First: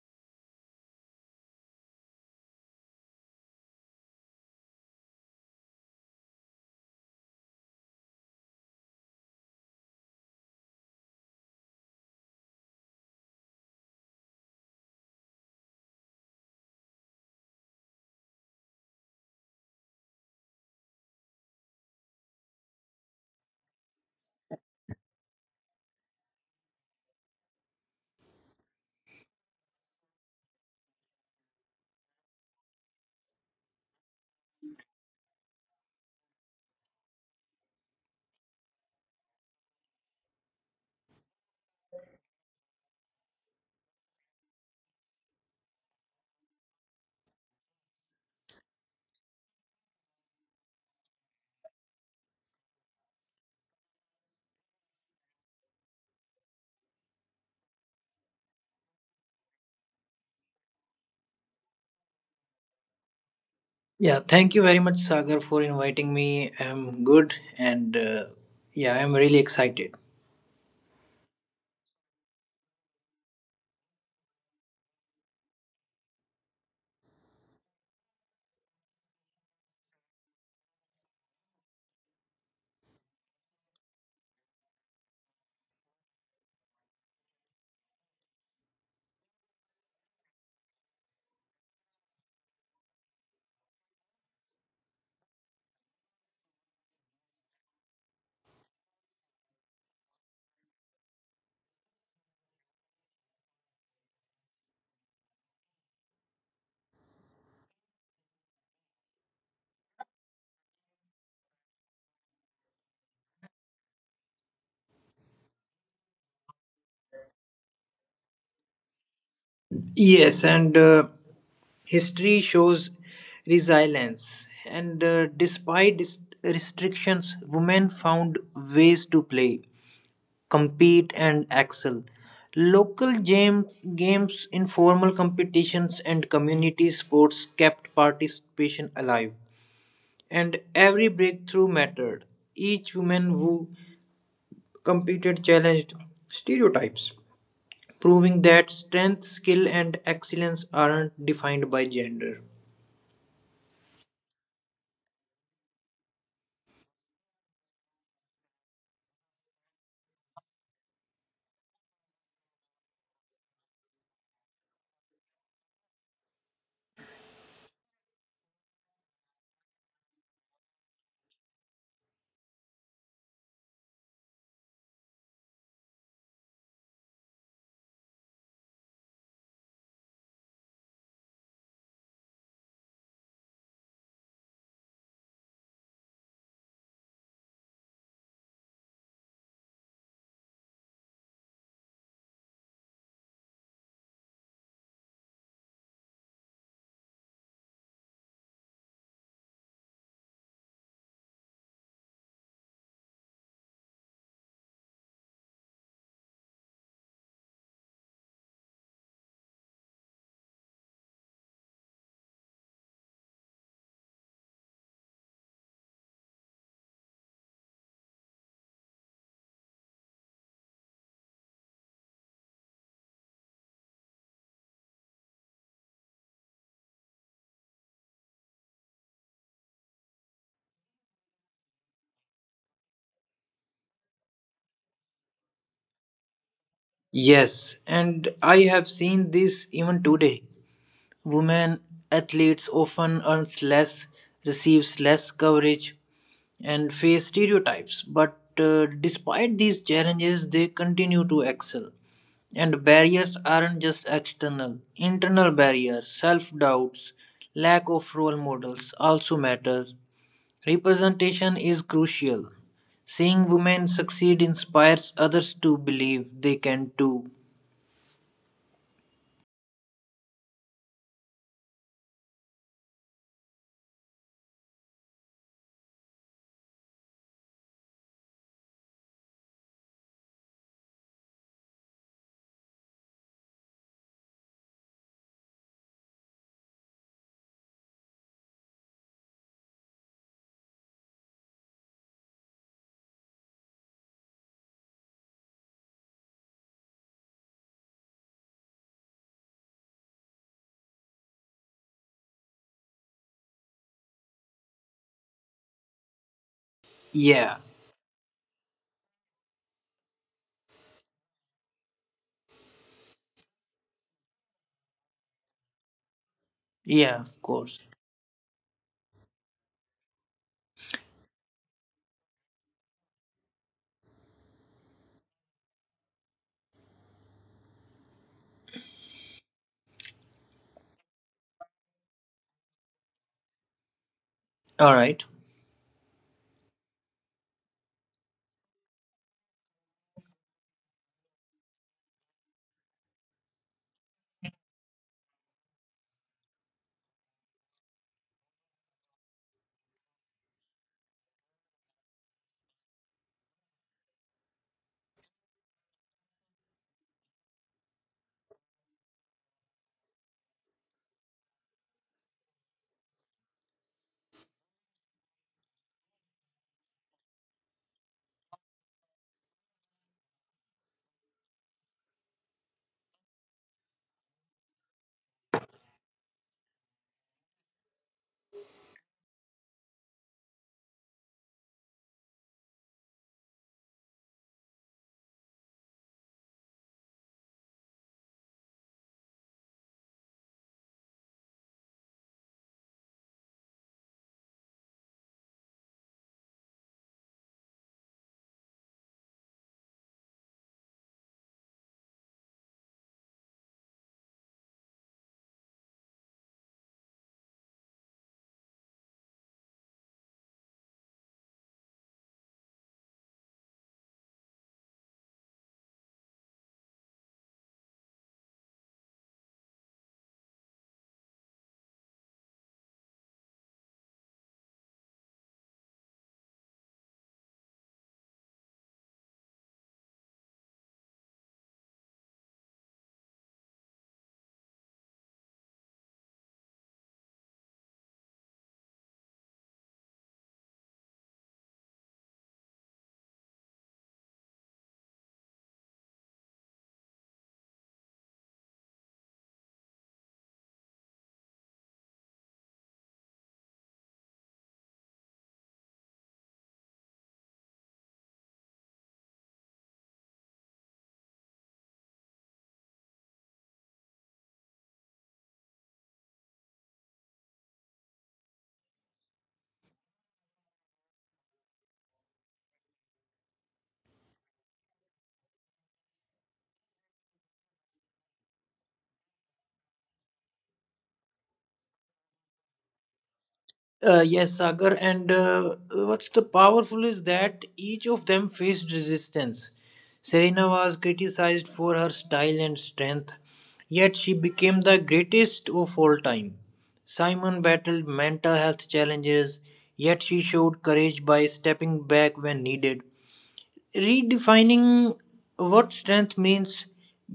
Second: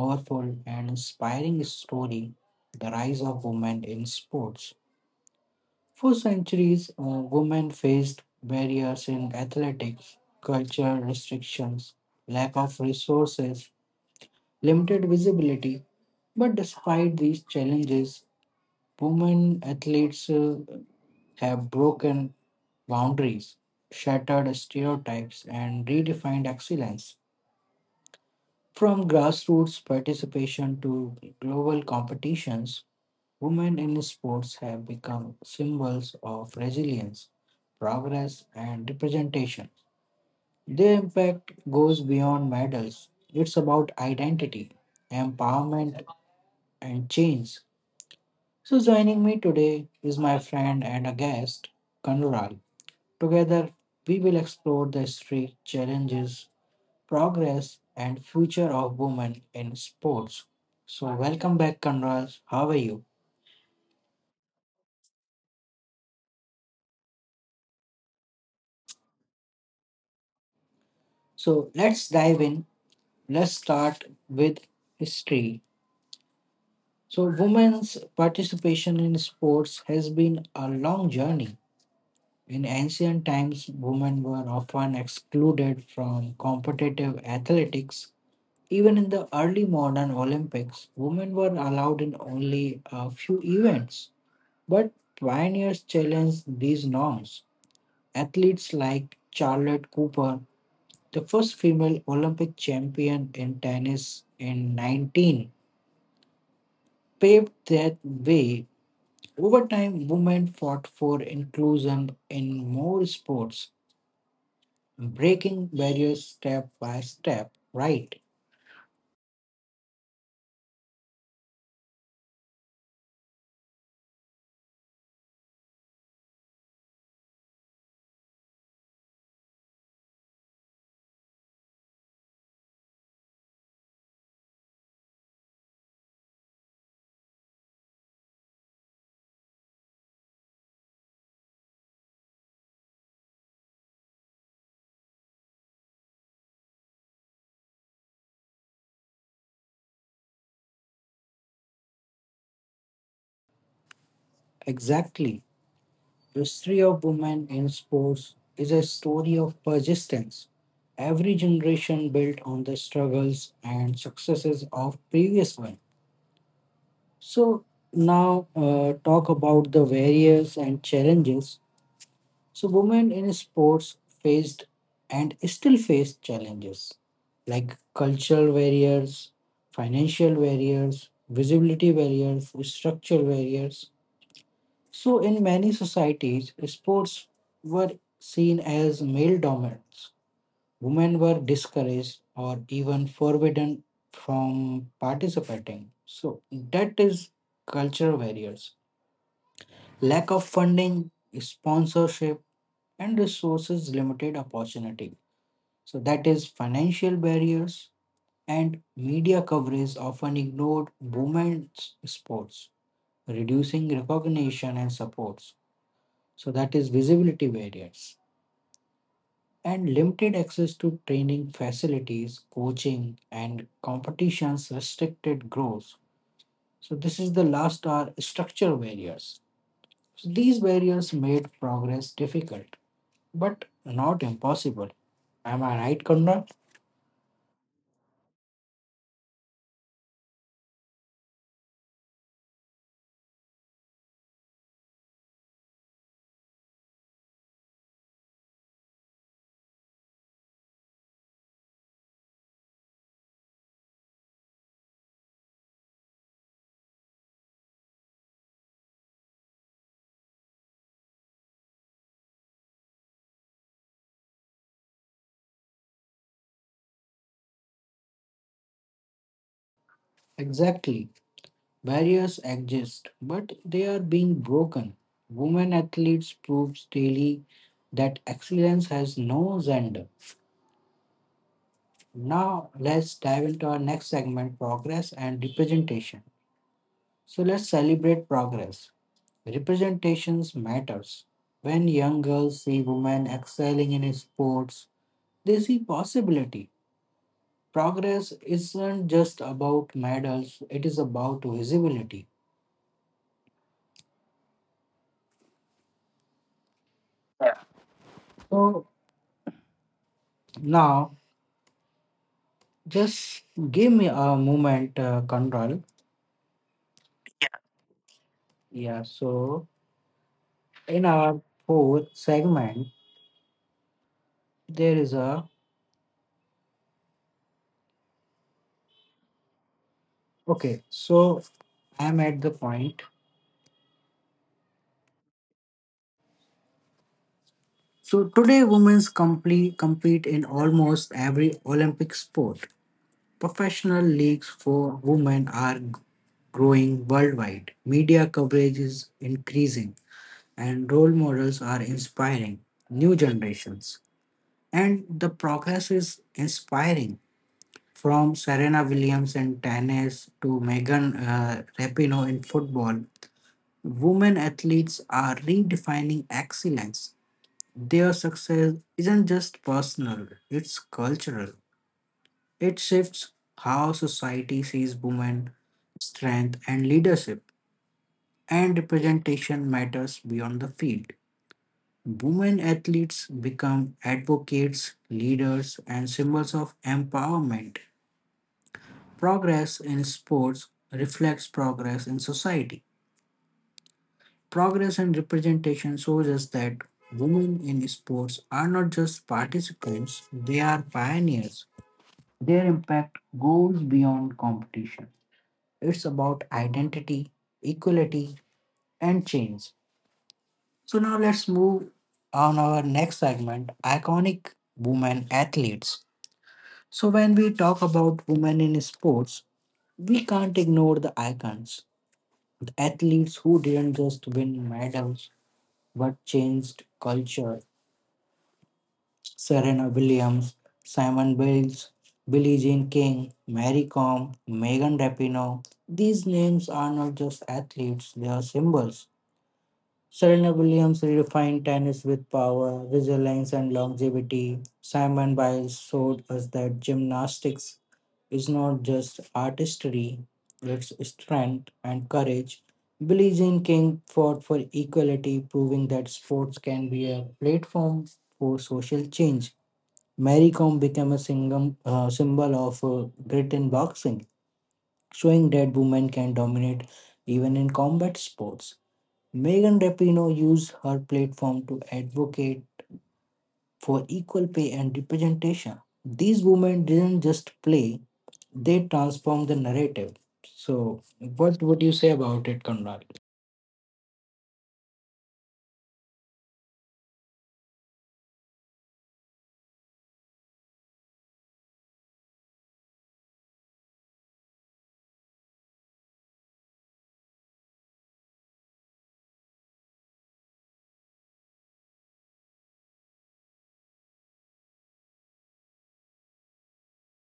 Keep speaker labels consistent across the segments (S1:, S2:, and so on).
S1: powerful and inspiring story, the rise of women in sports. For centuries, women faced barriers in athletics, culture restrictions, lack of resources, limited visibility. But despite these challenges, women athletes have broken boundaries, shattered stereotypes, and redefined excellence. From grassroots participation to global competitions, women in sports have become symbols of resilience, progress, and representation. Their impact goes beyond medals, it's about identity, empowerment, and change. So, joining me today is my friend and a guest, Kanural. Together, we will explore the history, challenges, progress, and future of women in sports. So, welcome back, Conrad. How are you?
S2: Yeah, thank you very much, Sagar, for inviting me. I'm good and yeah, I'm really excited.
S1: So, let's dive in. Let's start with history. So, women's participation in sports has been a long journey. In ancient times, women were often excluded from competitive athletics. Even in the early modern Olympics, women were allowed in only a few events, but pioneers challenged these norms. Athletes like Charlotte Cooper, the first female Olympic champion in tennis in 19, paved that way. Over time, women fought for inclusion in more sports, breaking barriers step by step. Right,
S2: Yes, and history shows resilience. And despite restrictions, women found ways to play, compete, and excel. Local game- Games, informal competitions, and community sports kept participation alive. And every breakthrough mattered. Each woman who competed challenged stereotypes, proving that strength, skill, and excellence aren't defined by gender.
S1: exactly. The history of women in sports is a story of persistence. Every generation built on the struggles and successes of previous one. So now talk about the barriers and challenges. So women in sports faced and still face challenges like cultural barriers, financial barriers, visibility barriers, structural barriers, so, in many societies, sports were seen as male dominance. Women were discouraged or even forbidden from participating. So, that is cultural barriers. Lack of funding, sponsorship, and resources limited opportunity. So, that is financial barriers, and media coverage often ignored women's sports, reducing recognition and supports. So that is visibility barriers, and limited access to training facilities, coaching, and competitions restricted growth. So this is the last are structural barriers. So these barriers made progress difficult, but not impossible. Am I right, Kanda?
S2: Yes, and I have seen this even today. Women athletes often earns less, receives less coverage, and face stereotypes. But despite these challenges, they continue to excel. And barriers aren't just external, internal barriers, self doubts, lack of role models also matter. Representation is crucial. Seeing women succeed inspires others to believe they can too.
S1: Exactly. Barriers exist, but they are being broken. Women athletes proves daily that excellence has no gender. Now, let's dive into our next segment, progress and representation. So, let's celebrate progress. Representations matters. When young girls see women excelling in sports, they see possibility. Progress isn't just about medals, it is about visibility. Yeah.
S2: Yeah,
S1: So now, just give me a moment, Control.
S2: yeah, of course.
S1: Yeah. So in our fourth segment, there is a okay. So I'm at the point.
S2: All right.
S1: So today, compete in almost every Olympic sport. Professional leagues for women are growing worldwide. Media coverage is increasing, and role models are inspiring new generations. And the progress is inspiring from Serena Williams in tennis to Megan Rapinoe in football. Women athletes are redefining excellence. Their success isn't just personal, it's cultural. It shifts how society sees women, strength, and leadership, and representation matters beyond the field. Women athletes become advocates, leaders, and symbols of empowerment. Progress in sports reflects progress in society. Progress and representation shows us that women in sports are not just participants, they are pioneers. Their impact goes beyond competition. It's about identity, equality, and change. So now let's move on our next segment, iconic women athletes. So when we talk about women in sports, we can't ignore the icons, the athletes who didn't just win medals but changed culture. Serena Williams, Simon Biles, Billie Jean King, Mary Kom, Megan Rapinoe. These names are not just athletes, they are symbols. Serena Williams redefined tennis with power, resilience, and longevity. Simon Biles showed us that gymnastics is not just artistry, it's strength and courage. Billie Jean King fought for equality, proving that sports can be a platform for social change. Mary Kom became a single, symbol of grit in boxing, showing that women can dominate even in combat sports. Megan Rapinoe used her platform to advocate for equal pay and representation. These women didn't just play, they transformed the narrative. So, what would you say about it, Konrad?
S2: Yes, Sagar, and what's the powerful is that each of them faced resistance. Serena was criticized for her style and strength, yet she became the greatest of all time. Simon battled mental health challenges, yet she showed courage by stepping back when needed redefining what strength means.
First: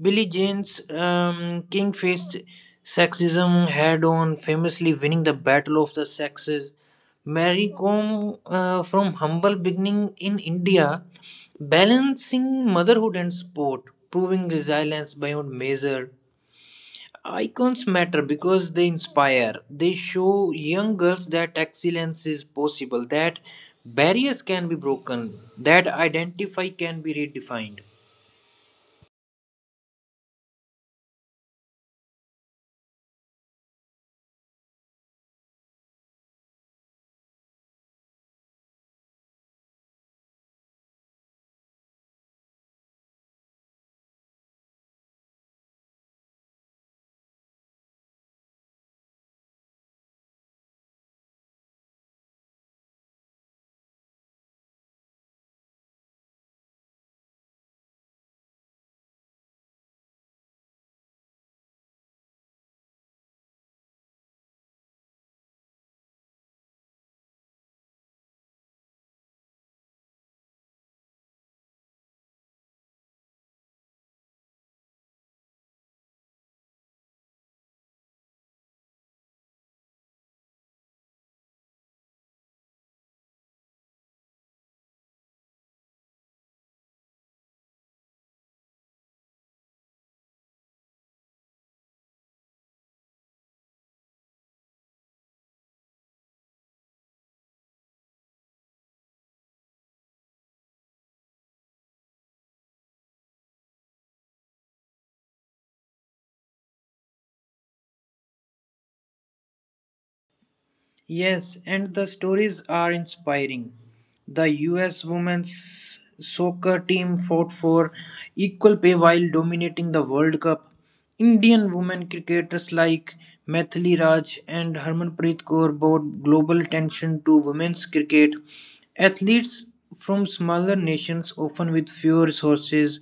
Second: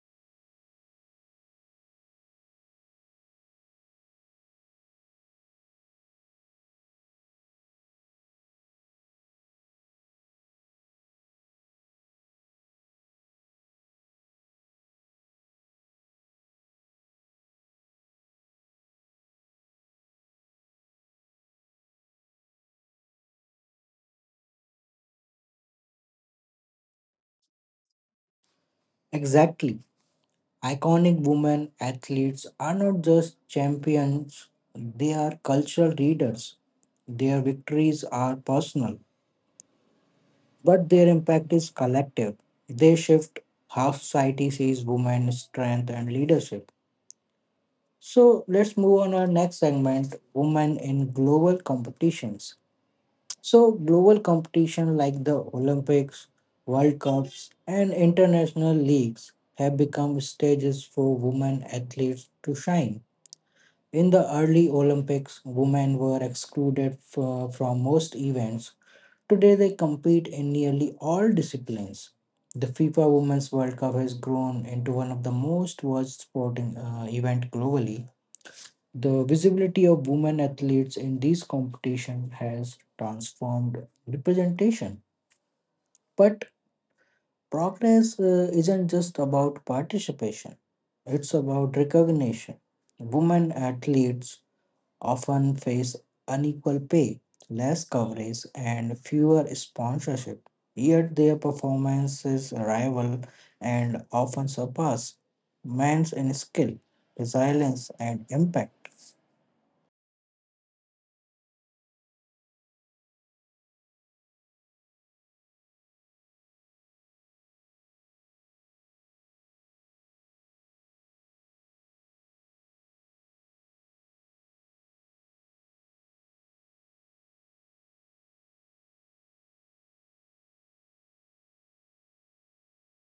S2: Billy Jane's King faced sexism head on, famously winning the Battle of the Sexes. Mary Kom, from humble beginning in India, balancing motherhood and sport, proving resilience beyond measure. Icons matter because they inspire. They show young girls that excellence is possible, that barriers can be broken, that identity can be redefined.
S1: Exactly. Iconic women athletes are not just champions, they are cultural leaders. Their victories are personal, but their impact is collective. They shift how society sees women's strength and leadership. So let's move on our next segment, women in global competitions. So, global competition like the Olympics, World Cups, and international leagues have become stages for women athletes to shine. In the early Olympics, women were excluded from most events. Today, they compete in nearly all disciplines. The FIFA Women's World Cup has grown into one of the most watched sporting event globally. The visibility of women athletes in these competitions has transformed representation. But progress isn't just about participation; it's about recognition. Women athletes often face unequal pay, less coverage, and fewer sponsorship. Yet their performances rival and often surpass men's in skill, resilience, and impact.
S2: Yes, and the stories are inspiring. The US women's soccer team fought for equal pay while dominating the World Cup. Indian women cricketers like Mithili Raj and Harmanpreet Kaur brought global attention to women's cricket. Athletes from smaller nations, often with fewer resources,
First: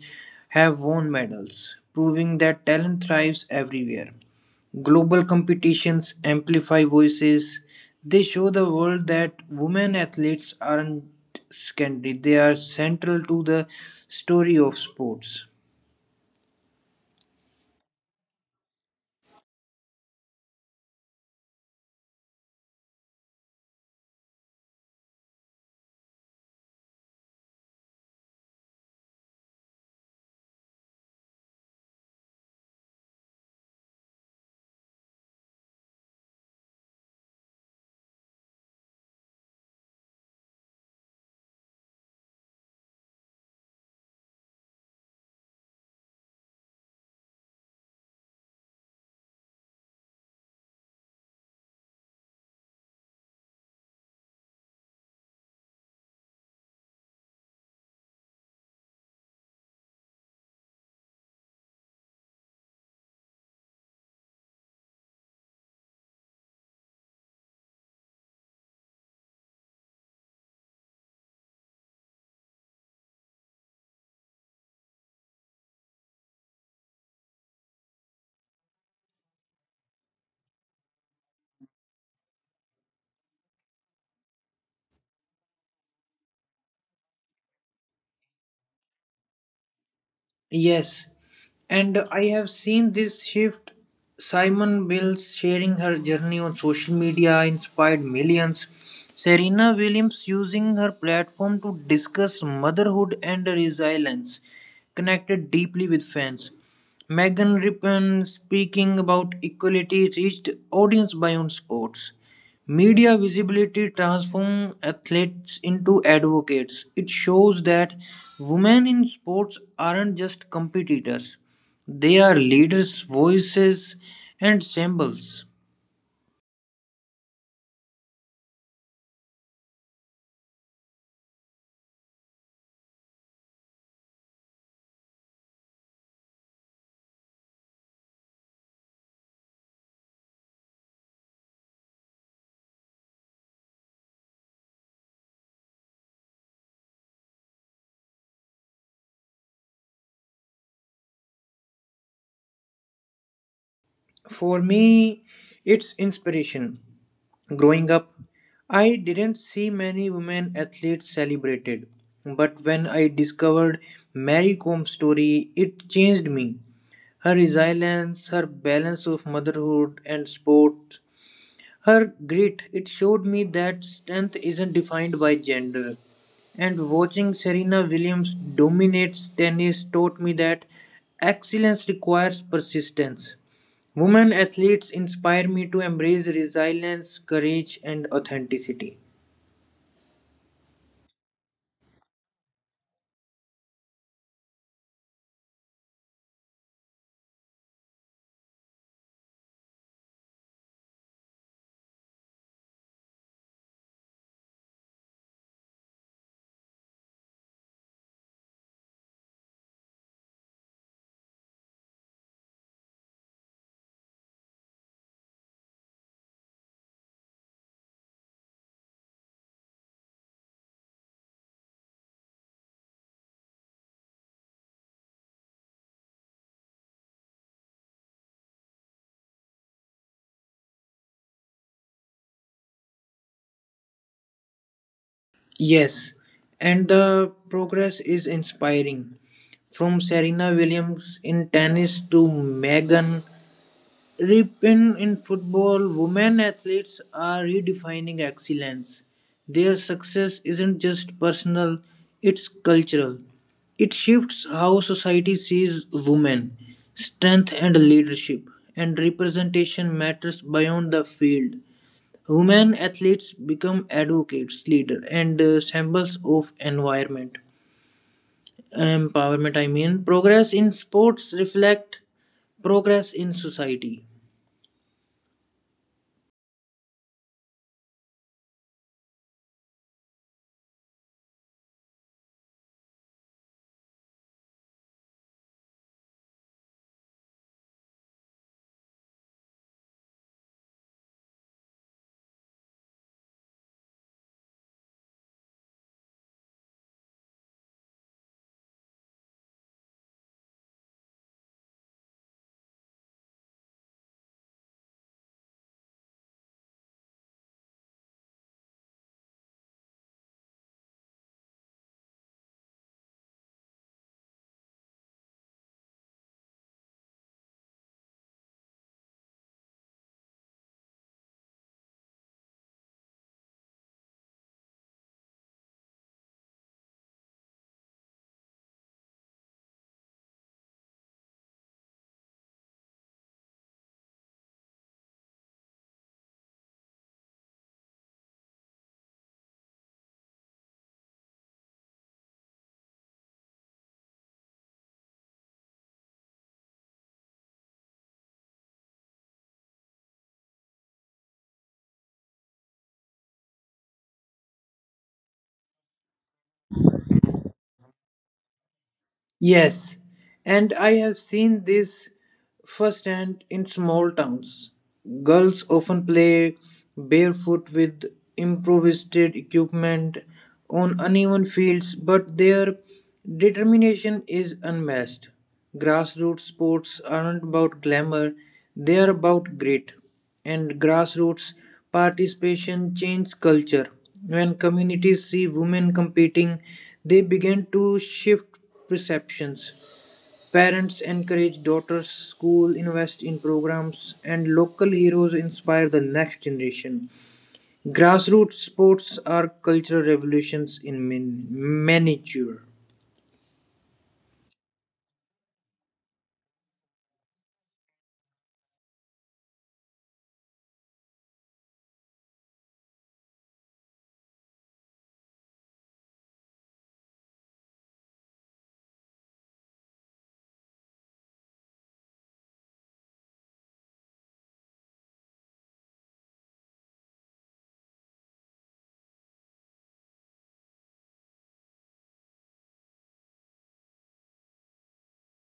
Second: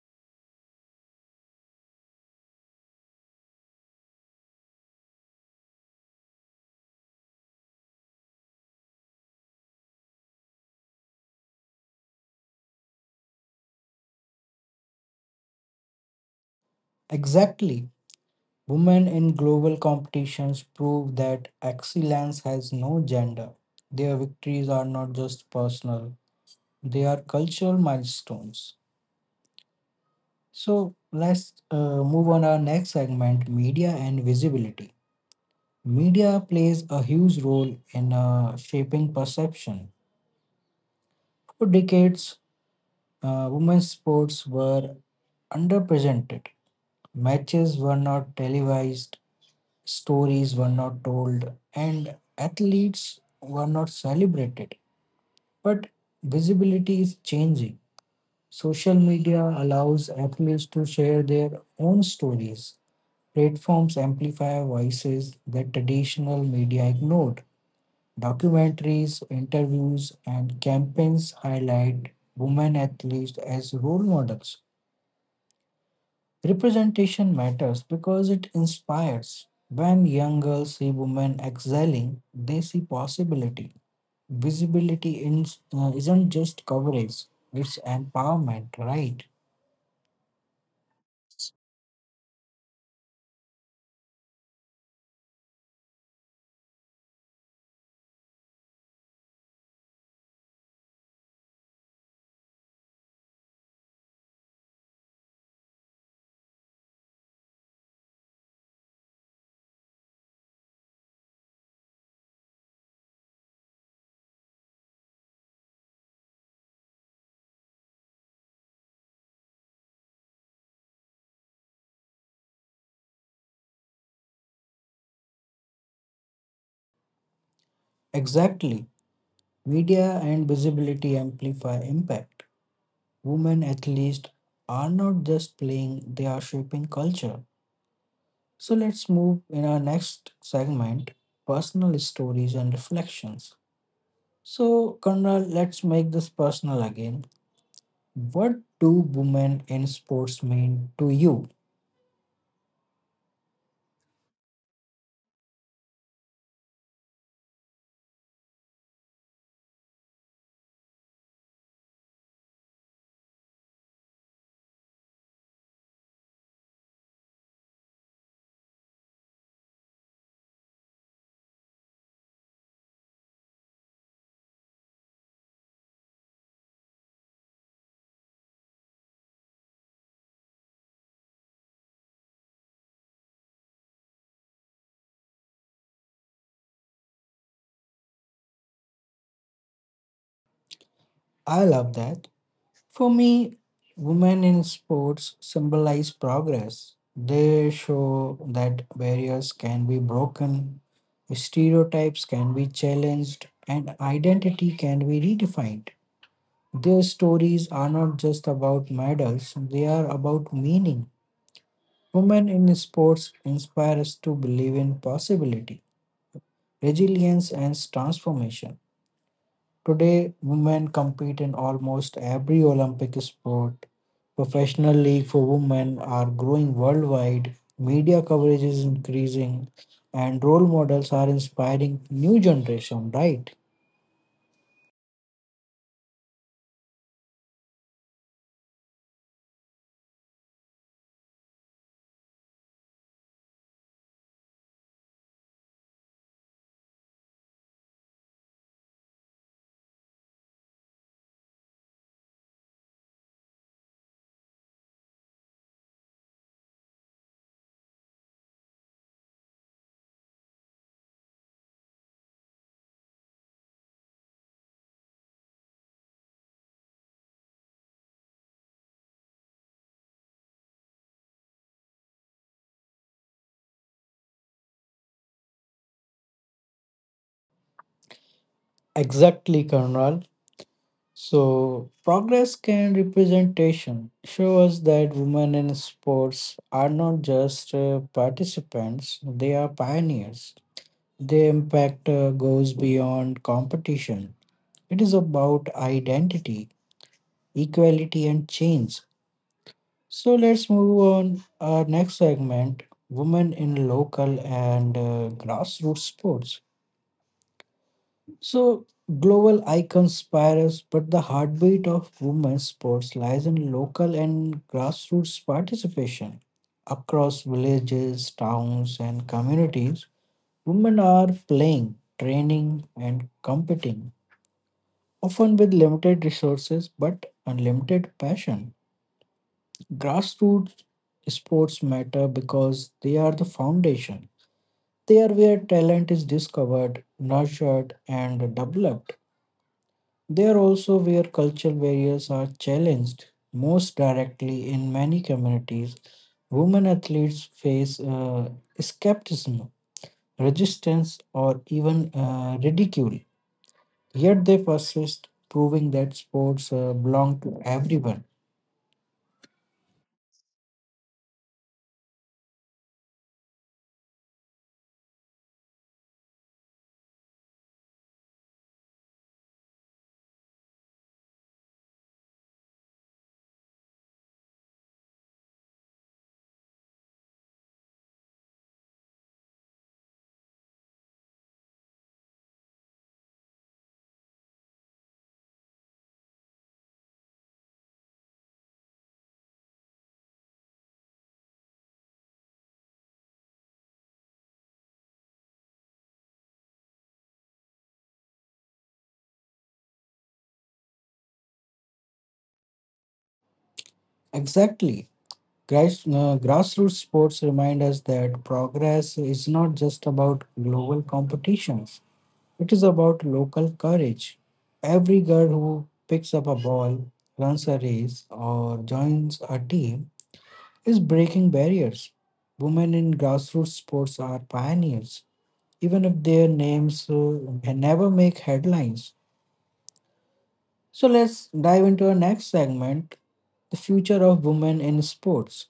S2: have won medals, proving that talent thrives everywhere. Global competitions amplify voices. They show the world that women athletes aren't secondary, they are central to the story of sports.
S1: Exactly. Women in global competitions prove that excellence has no gender. Their victories are not just personal, they are cultural milestones. So let's move on our next segment, media and visibility. Media plays a huge role in shaping perception. For decades, women's sports were underrepresented. Matches were not televised, stories were not told, and athletes were not celebrated. But visibility is changing. Social media allows athletes to share their own stories. Platforms amplify voices that traditional media ignored. Documentaries, interviews, and campaigns highlight women athletes as role models. Representation matters because it inspires. When young girls see women excelling, they see possibility. Visibility isn't just coverage, it's empowerment, right?
S2: Yes, and I have seen this shift. Simon Bills sharing her journey on social media inspired millions. Serena Williams using her platform to discuss motherhood and resilience connected deeply with fans. Megan Rippon speaking about equality reached audience beyond sports. Media visibility transforms athletes into advocates. It shows that women in sports aren't just competitors, they are leaders, voices, and symbols.
S1: Exactly. Media and visibility amplify impact. Women athletes are not just playing, they are shaping culture. So let's move in our next segment, personal stories and reflections. So, Conrad, let's make this personal again. What do women in sports mean to you?
S2: For me, it's inspiration. Growing up, I didn't see many women athletes celebrated. But when I discovered Mary Comb's story, it changed me. Her resilience, her balance of motherhood and sport her grit, it showed me that strength isn't defined by gender. And watching Serena Williams dominate tennis taught me that excellence requires persistence. Women athletes inspire me to embrace resilience, courage, and authenticity.
S1: I love that. For me, women in sports symbolize progress. They show that barriers can be broken, stereotypes can be challenged, and identity can be redefined. Their stories are not just about medals, they are about meaning. Women in sports inspire us to believe in possibility, resilience, and transformation. Today, women compete in almost every Olympic sport. Professional league for women are growing worldwide, media coverage is increasing, and role models are inspiring new generation, right?
S2: Yes, and the progress is inspiring. From Serena Williams in tennis to Megan Rep- in football, women athletes are redefining excellence. Their success isn't just personal, it's cultural. It shifts how society sees women, strength and leadership, and representation matters beyond the field. Women athletes become advocates, leaders, and symbols of environment. Empowerment, I mean. Progress in sports reflect progress in society.
S1: Exactly, Colonel. So, progress can representation show us that women in sports are not just participants, they are pioneers. Their impact goes beyond competition. It is about identity, equality, and change. So, let's move on our next segment, women in local and grassroots sports. So global icons inspire us, but the heartbeat of women's sports lies in local and grassroots participation. Across villages, towns, and communities, women are playing, training, and competing, often with limited resources but unlimited passion. Grassroots sports matter because they are the foundation. They are where talent is discovered, nurtured, and developed. There also where cultural barriers are challenged most directly in many communities. Women athletes face skepticism, resistance, or even ridicule. Yet they persist, proving that sports belong to everyone.
S2: Yes, and I have seen this firsthand in small towns. Girls often play barefoot with improvised equipment on uneven fields, but their determination is unmatched. Grassroots sports aren't about glamour, they are about grit and grassroots participation changed culture. When communities see women competing, they begin to shift perceptions. Parents encourage daughters, school invest in programs, and local heroes inspire the next generation. Grassroots sports are cultural revolutions in miniature.
S1: Exactly. Grassroots sports remind us that progress is not just about global competitions. It is about local courage. Every girl who picks up a ball, runs a race, or joins a team is breaking barriers. Women in grassroots sports are pioneers, even if their names never make headlines. So let's dive into our next segment, the future of women in sports.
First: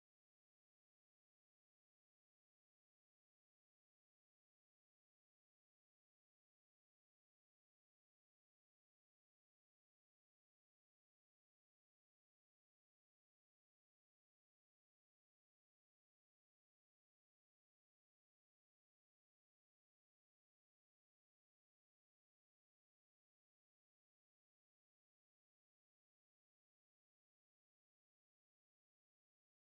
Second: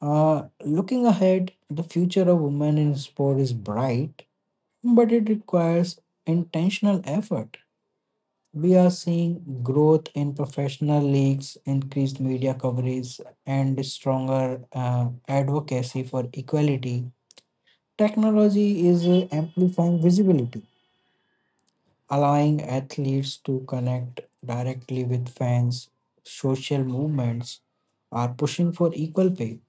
S1: Looking ahead, the future of women in sport is bright, but it requires intentional effort. We are seeing growth in professional leagues, increased media coverage, and stronger advocacy for equality. Technology is amplifying visibility, allowing athletes to connect directly with fans. Social movements are pushing for equal pay,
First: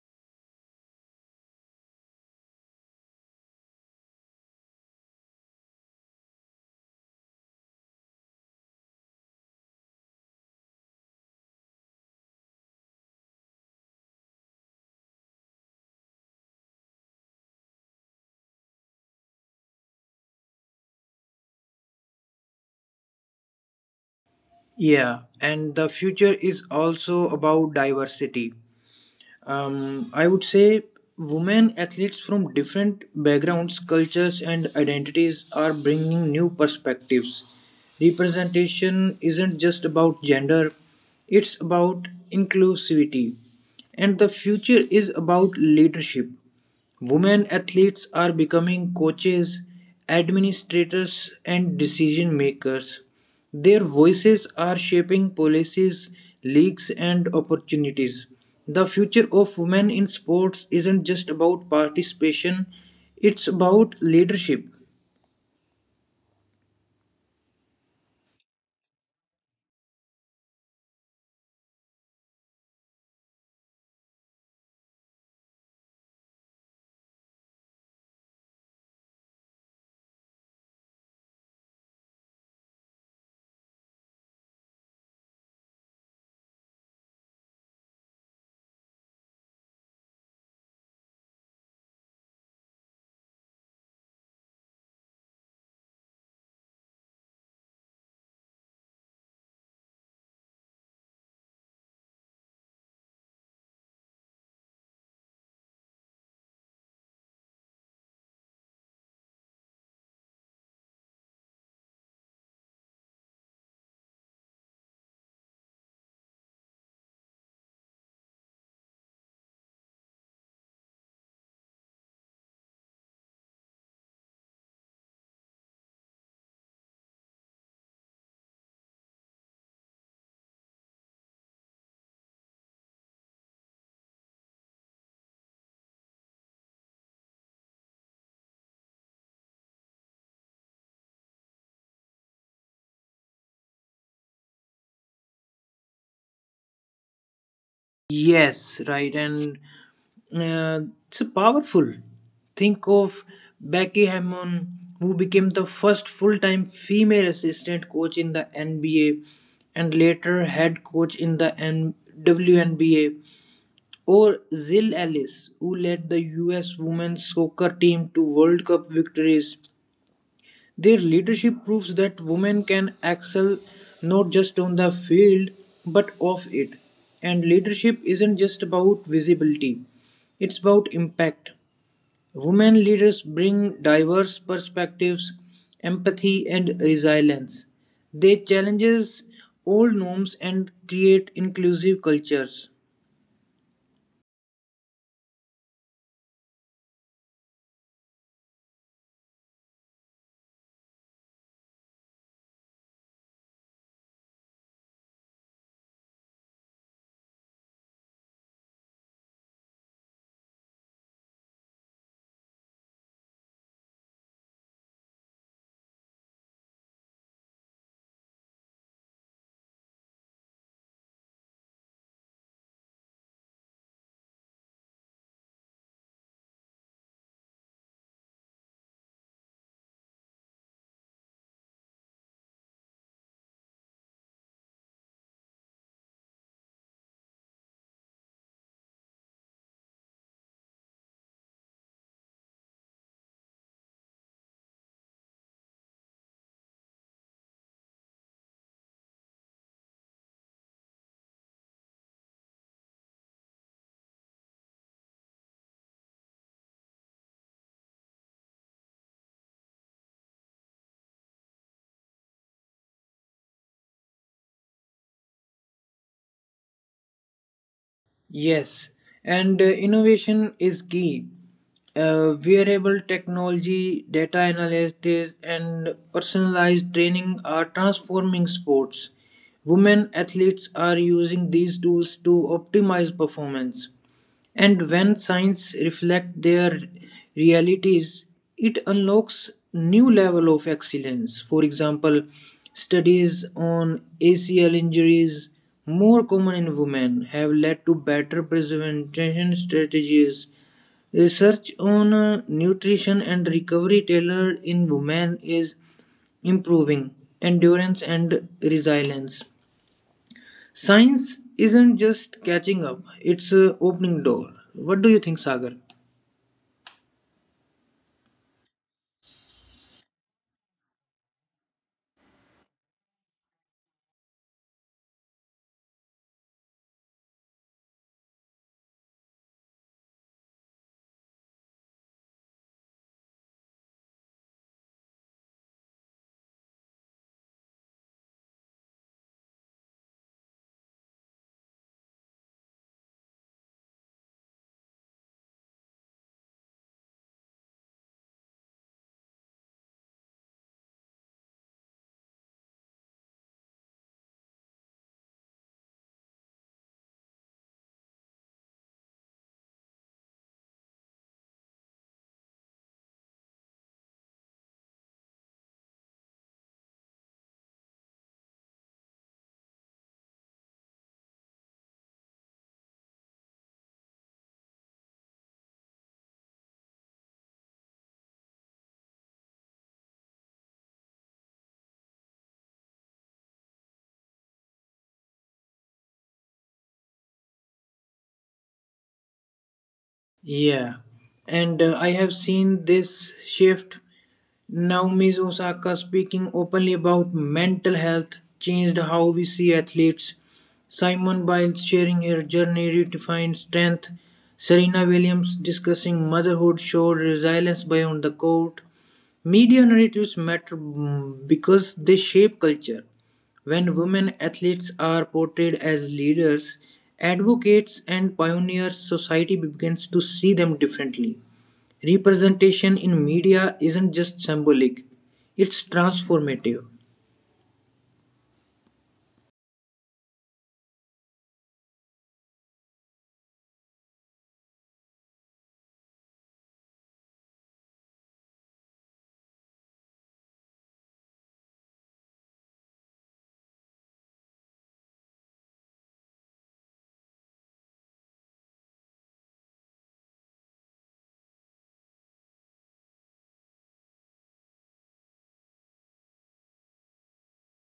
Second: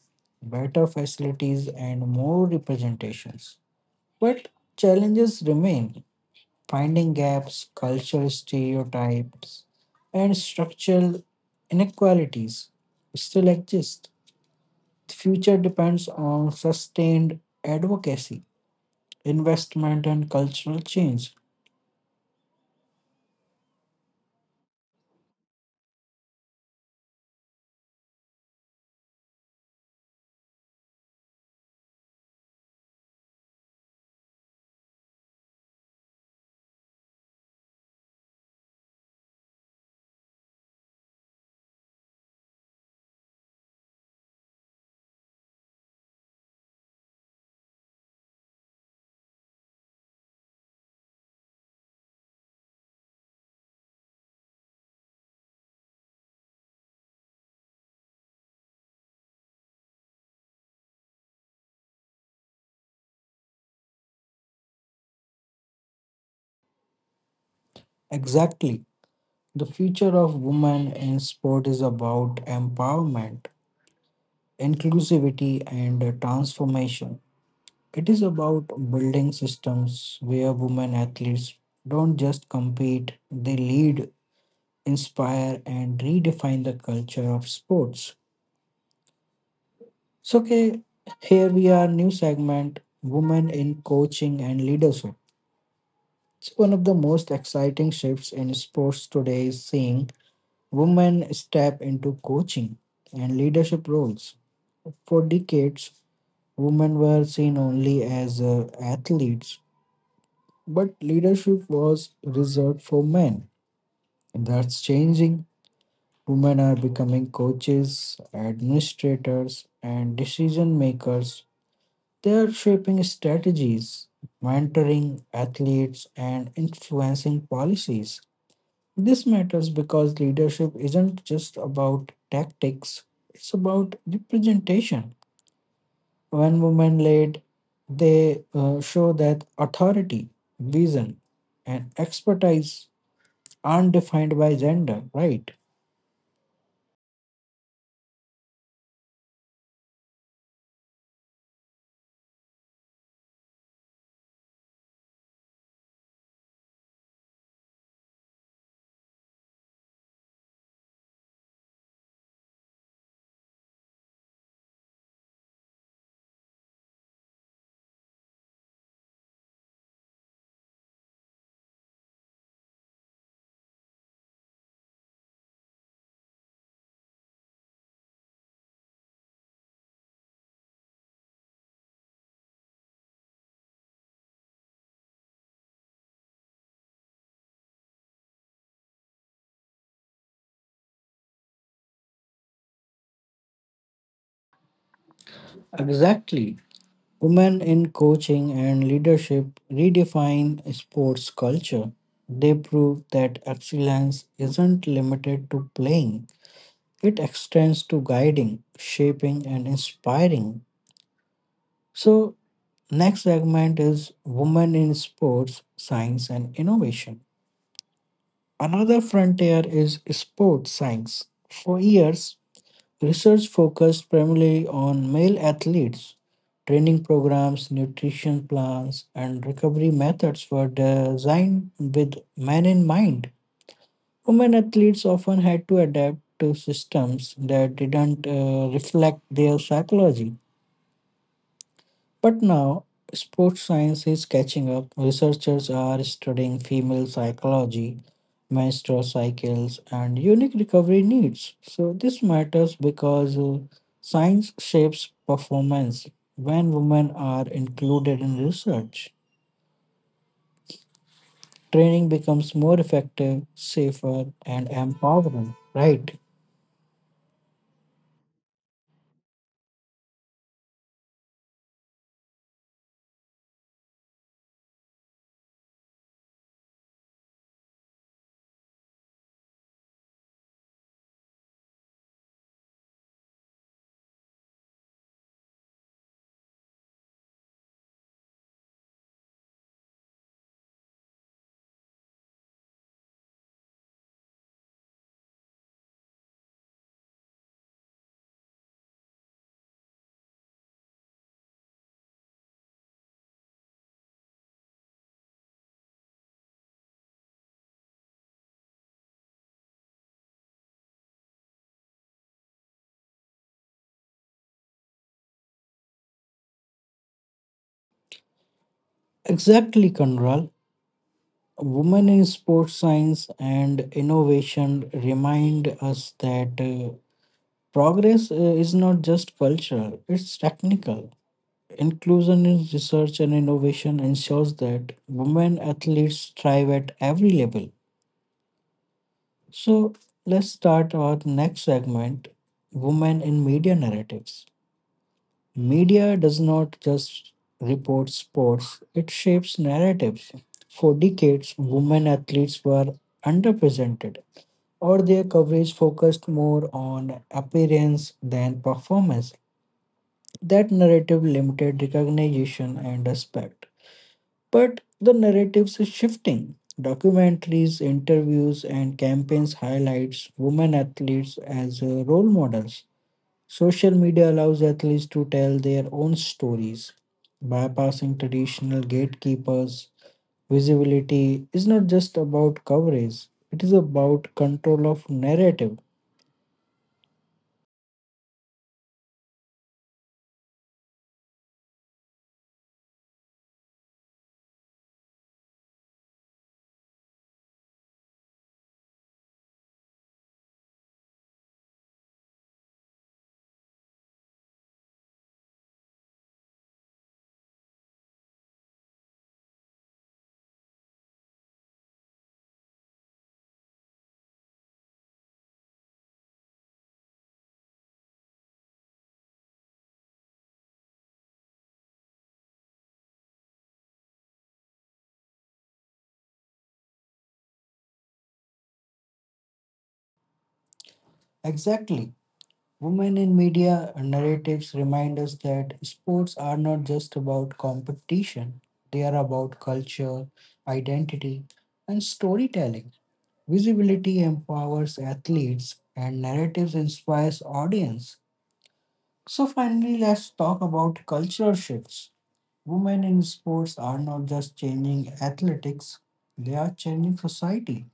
S1: better facilities, and more representations. But challenges remain finding gaps, cultural stereotypes, and structural inequalities still exist. The future depends on sustained advocacy, investment, and cultural change.
S2: Yeah, and the future is also about diversity. I would say women athletes from different backgrounds, cultures, and identities are bringing new perspectives. Representation isn't just about gender, it's about inclusivity. And the future is about leadership. Women athletes are becoming coaches, administrators, and decision makers. Their voices are shaping policies, leagues, and opportunities. The future of women in sports isn't just about participation, it's about leadership.
S1: Exactly. The future of women in sport is about empowerment, inclusivity, and transformation. It is about building systems where women athletes don't just compete, they lead, inspire, and redefine the culture of sports. So, okay, here we are, new segment, Women in Coaching and Leadership. It's one of the most exciting shifts in sports today is seeing women step into coaching and leadership roles. For decades, women were seen only as athletes, but leadership was reserved for men. That's changing. Women are becoming coaches, administrators, and decision makers. They are shaping strategies, mentoring athletes, and influencing policies. This matters because leadership isn't just about tactics, it's about representation. When women lead, they show that authority, vision, and expertise aren't defined by gender, right?
S2: Yes, right. And uh, it's powerful. Think of Becky Hammon, who became the first full time female assistant coach in the NBA and later head coach in the WNBA, or Zill Ellis, who led the US women's soccer team to World Cup victories their leadership proves that women can excel not just on the field but off it. And leadership isn't just about visibility, it's about impact. Women leaders bring diverse perspectives, empathy, and resilience. They challenge old norms and create inclusive cultures.
S1: Exactly. Women in coaching and leadership redefine sports culture. They prove that excellence isn't limited to playing, it extends to guiding, shaping, and inspiring. So, next segment is Women in Sports, Science, and Innovation. Another frontier is sports science. For years, research focused primarily on male athletes. Training programs, nutrition plans, and recovery methods were designed with men in mind. Women athletes often had to adapt to systems that didn't reflect their psychology. But now, sports science is catching up. Researchers are studying female psychology, menstrual cycles, and unique recovery needs. So, this matters because science shapes performance. When women are included in research, training becomes more effective, safer, and empowering, right?
S2: Yes, and innovation is key. Wearable technology, data analytics, and personalized training are transforming sports. Women athletes are using these tools to optimize performance. And when science reflects their realities, it unlocks new level of excellence. For example, studies on ACL injuries, more common in women, have led to better prevention strategies. Research on nutrition and recovery tailored in women is improving endurance and resilience. Science isn't just catching up, it's opening door. What do you think, Sagar?
S1: Exactly, Conral. Women in sports science and innovation remind us that progress is not just cultural, it's technical. Inclusion in research and innovation ensures that women athletes thrive at every level. So, let's start our next segment, Women in Media Narratives. Media does not just report sports, it shapes narratives. For decades, women athletes were underrepresented, or their coverage focused more on appearance than performance. That narrative limited recognition and respect. But the narratives is shifting. Documentaries, interviews, and campaigns highlights women athletes as role models. Social media allows athletes to tell their own stories, bypassing traditional gatekeepers. Visibility is not just about coverage; it is about control of narrative.
S2: Yeah, and I have seen this shift. Naomi Osaka speaking openly about mental health changed how we see athletes. Simon Biles sharing her journey redefined strength. Serena Williams discussing motherhood showed resilience beyond the court. Media narratives matter because they shape culture. When women athletes are portrayed as leaders, advocates, and pioneers, society begins to see them differently. Representation in media isn't just symbolic, it's transformative.
S1: Exactly. Women in media narratives remind us that sports are not just about competition, they are about culture, identity, and storytelling. Visibility empowers athletes, and narratives inspires audience. So finally, let's talk about cultural shifts. Women in sports are not just changing athletics, they are changing society.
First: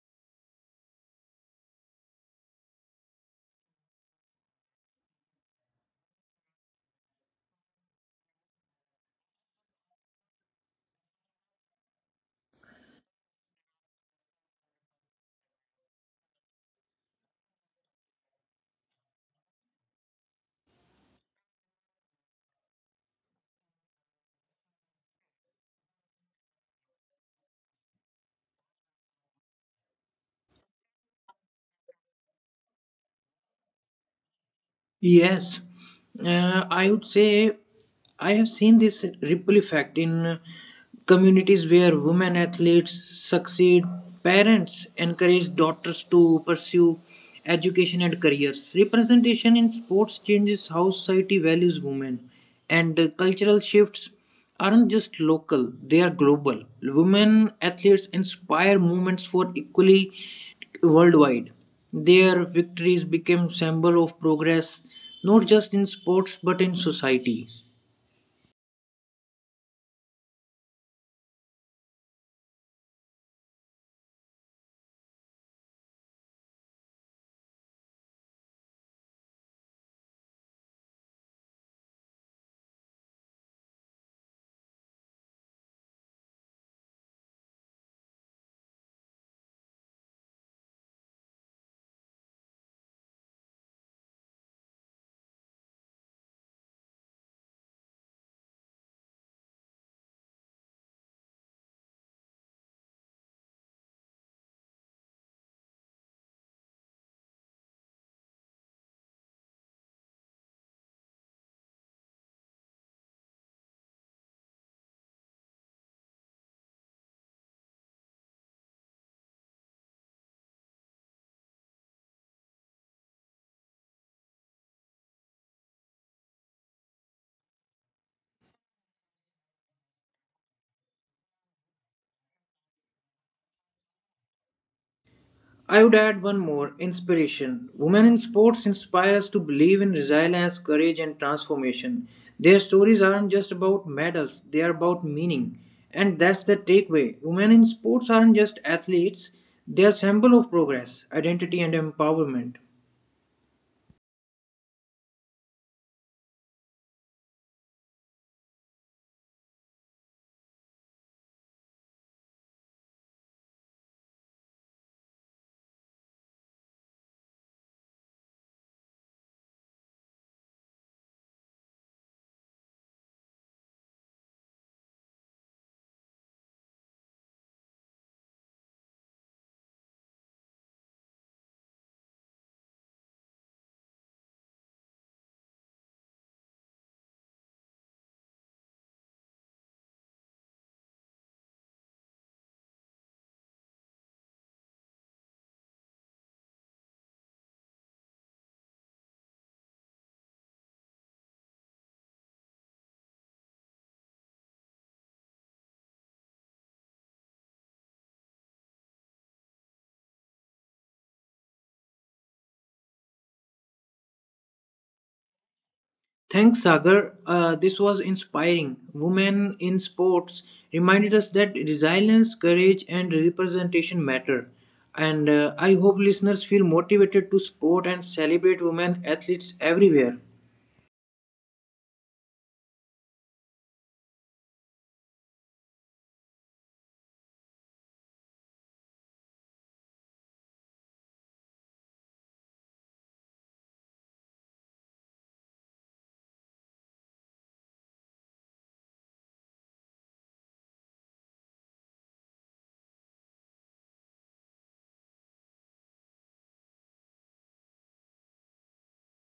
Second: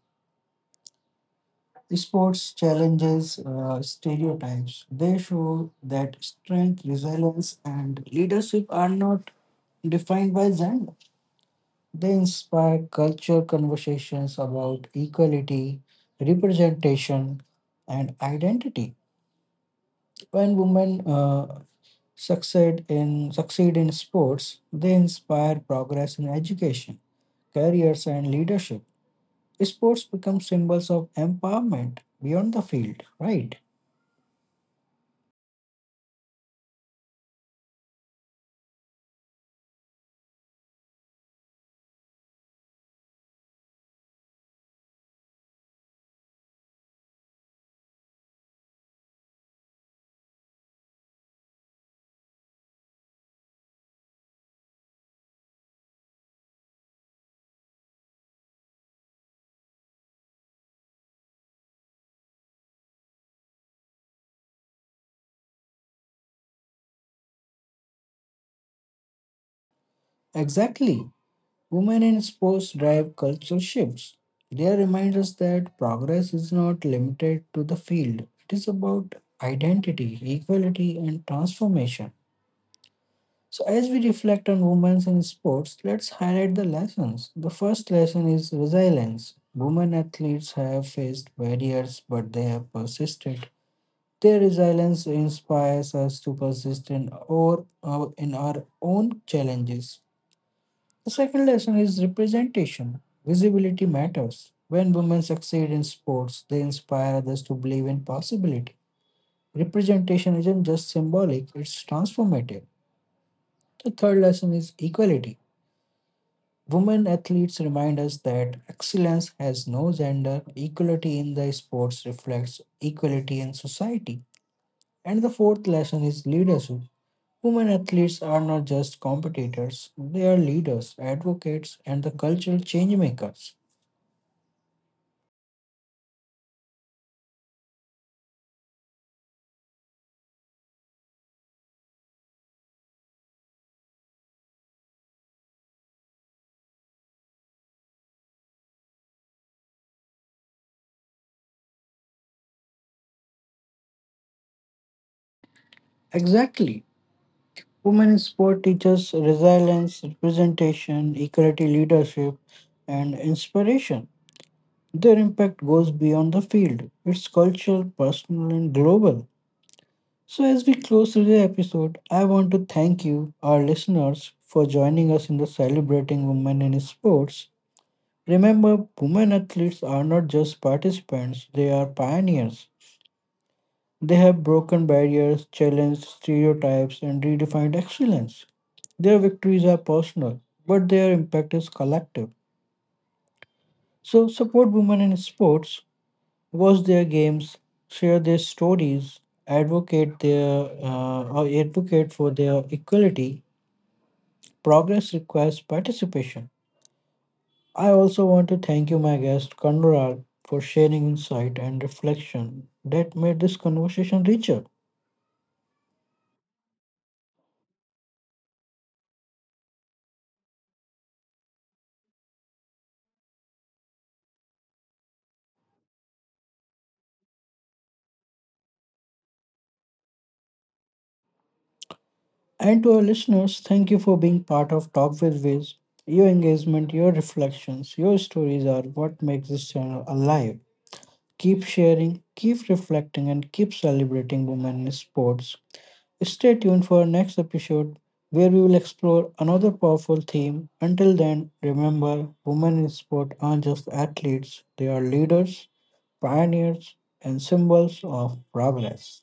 S1: Sports challenges stereotypes. They show that strength, resilience, and leadership are not defined by gender. They inspire culture conversations about equality, representation, and identity. When women succeed in sports, they inspire progress in education, careers, and leadership. Sports become symbols of empowerment beyond the field. Right?
S2: Yes, I would say I have seen this ripple effect in communities where women athletes succeed, parents encourage daughters to pursue education and careers. Representation in sports changes how society values women, and cultural shifts aren't just local, they are global. Women athletes inspire movements for equality worldwide. Their victories became symbol of progress not just in sports but in society.
S1: Exactly. Women in sports drive cultural shifts. They remind us that progress is not limited to the field, it is about identity, equality, and transformation. So, as we reflect on women in sports, let's highlight the lessons. The first lesson is resilience. Women athletes have faced barriers, but they have persisted. Their resilience inspires us to persist in in our own challenges. The second lesson is representation. Visibility matters. When women succeed in sports, they inspire others to believe in possibility. Representation isn't just symbolic, it's transformative. The third lesson is equality. Women athletes remind us that excellence has no gender, equality in the sports reflects equality in society. And the fourth lesson is leadership. Women athletes are not just competitors, they are leaders, advocates, and the cultural change makers.
S2: I would add one more inspiration. Women in sports inspire us to believe in resilience, courage, and transformation. Their stories aren't just about medals, they are about meaning. And that's the takeaway. Women in sports aren't just athletes, they are symbol of progress, identity, and empowerment.
S1: Exactly. Women in sport teaches resilience, representation, equality, leadership, and inspiration. Their impact goes beyond the field. It's cultural, personal, and global. So as we close today's episode, I want to thank you, our listeners, for joining us in the celebrating women in sports. Remember, women athletes are not just participants, they are pioneers. They have broken barriers, challenged stereotypes, and redefined excellence. Their victories are personal, but their impact is collective. So, support women in sports, watch their games, share their stories, advocate their advocate for their equality. Progress requires participation. I also want to thank you, my guest Kandural, for sharing insight and reflection that made this conversation richer.
S2: Thanks, Sagar. This was inspiring. Women in sports reminded us that resilience, courage, and representation matter. And I hope listeners feel motivated to support and celebrate women athletes everywhere.
S1: And to our listeners, thank you for being part of Talk with Wiz. Your engagement, your reflections, your stories are what makes this channel alive. Keep sharing, keep reflecting, and keep celebrating women in sports. Stay tuned for our next episode where we will explore another powerful theme. Until then, remember women in sport aren't just athletes, they are leaders, pioneers, and symbols of progress.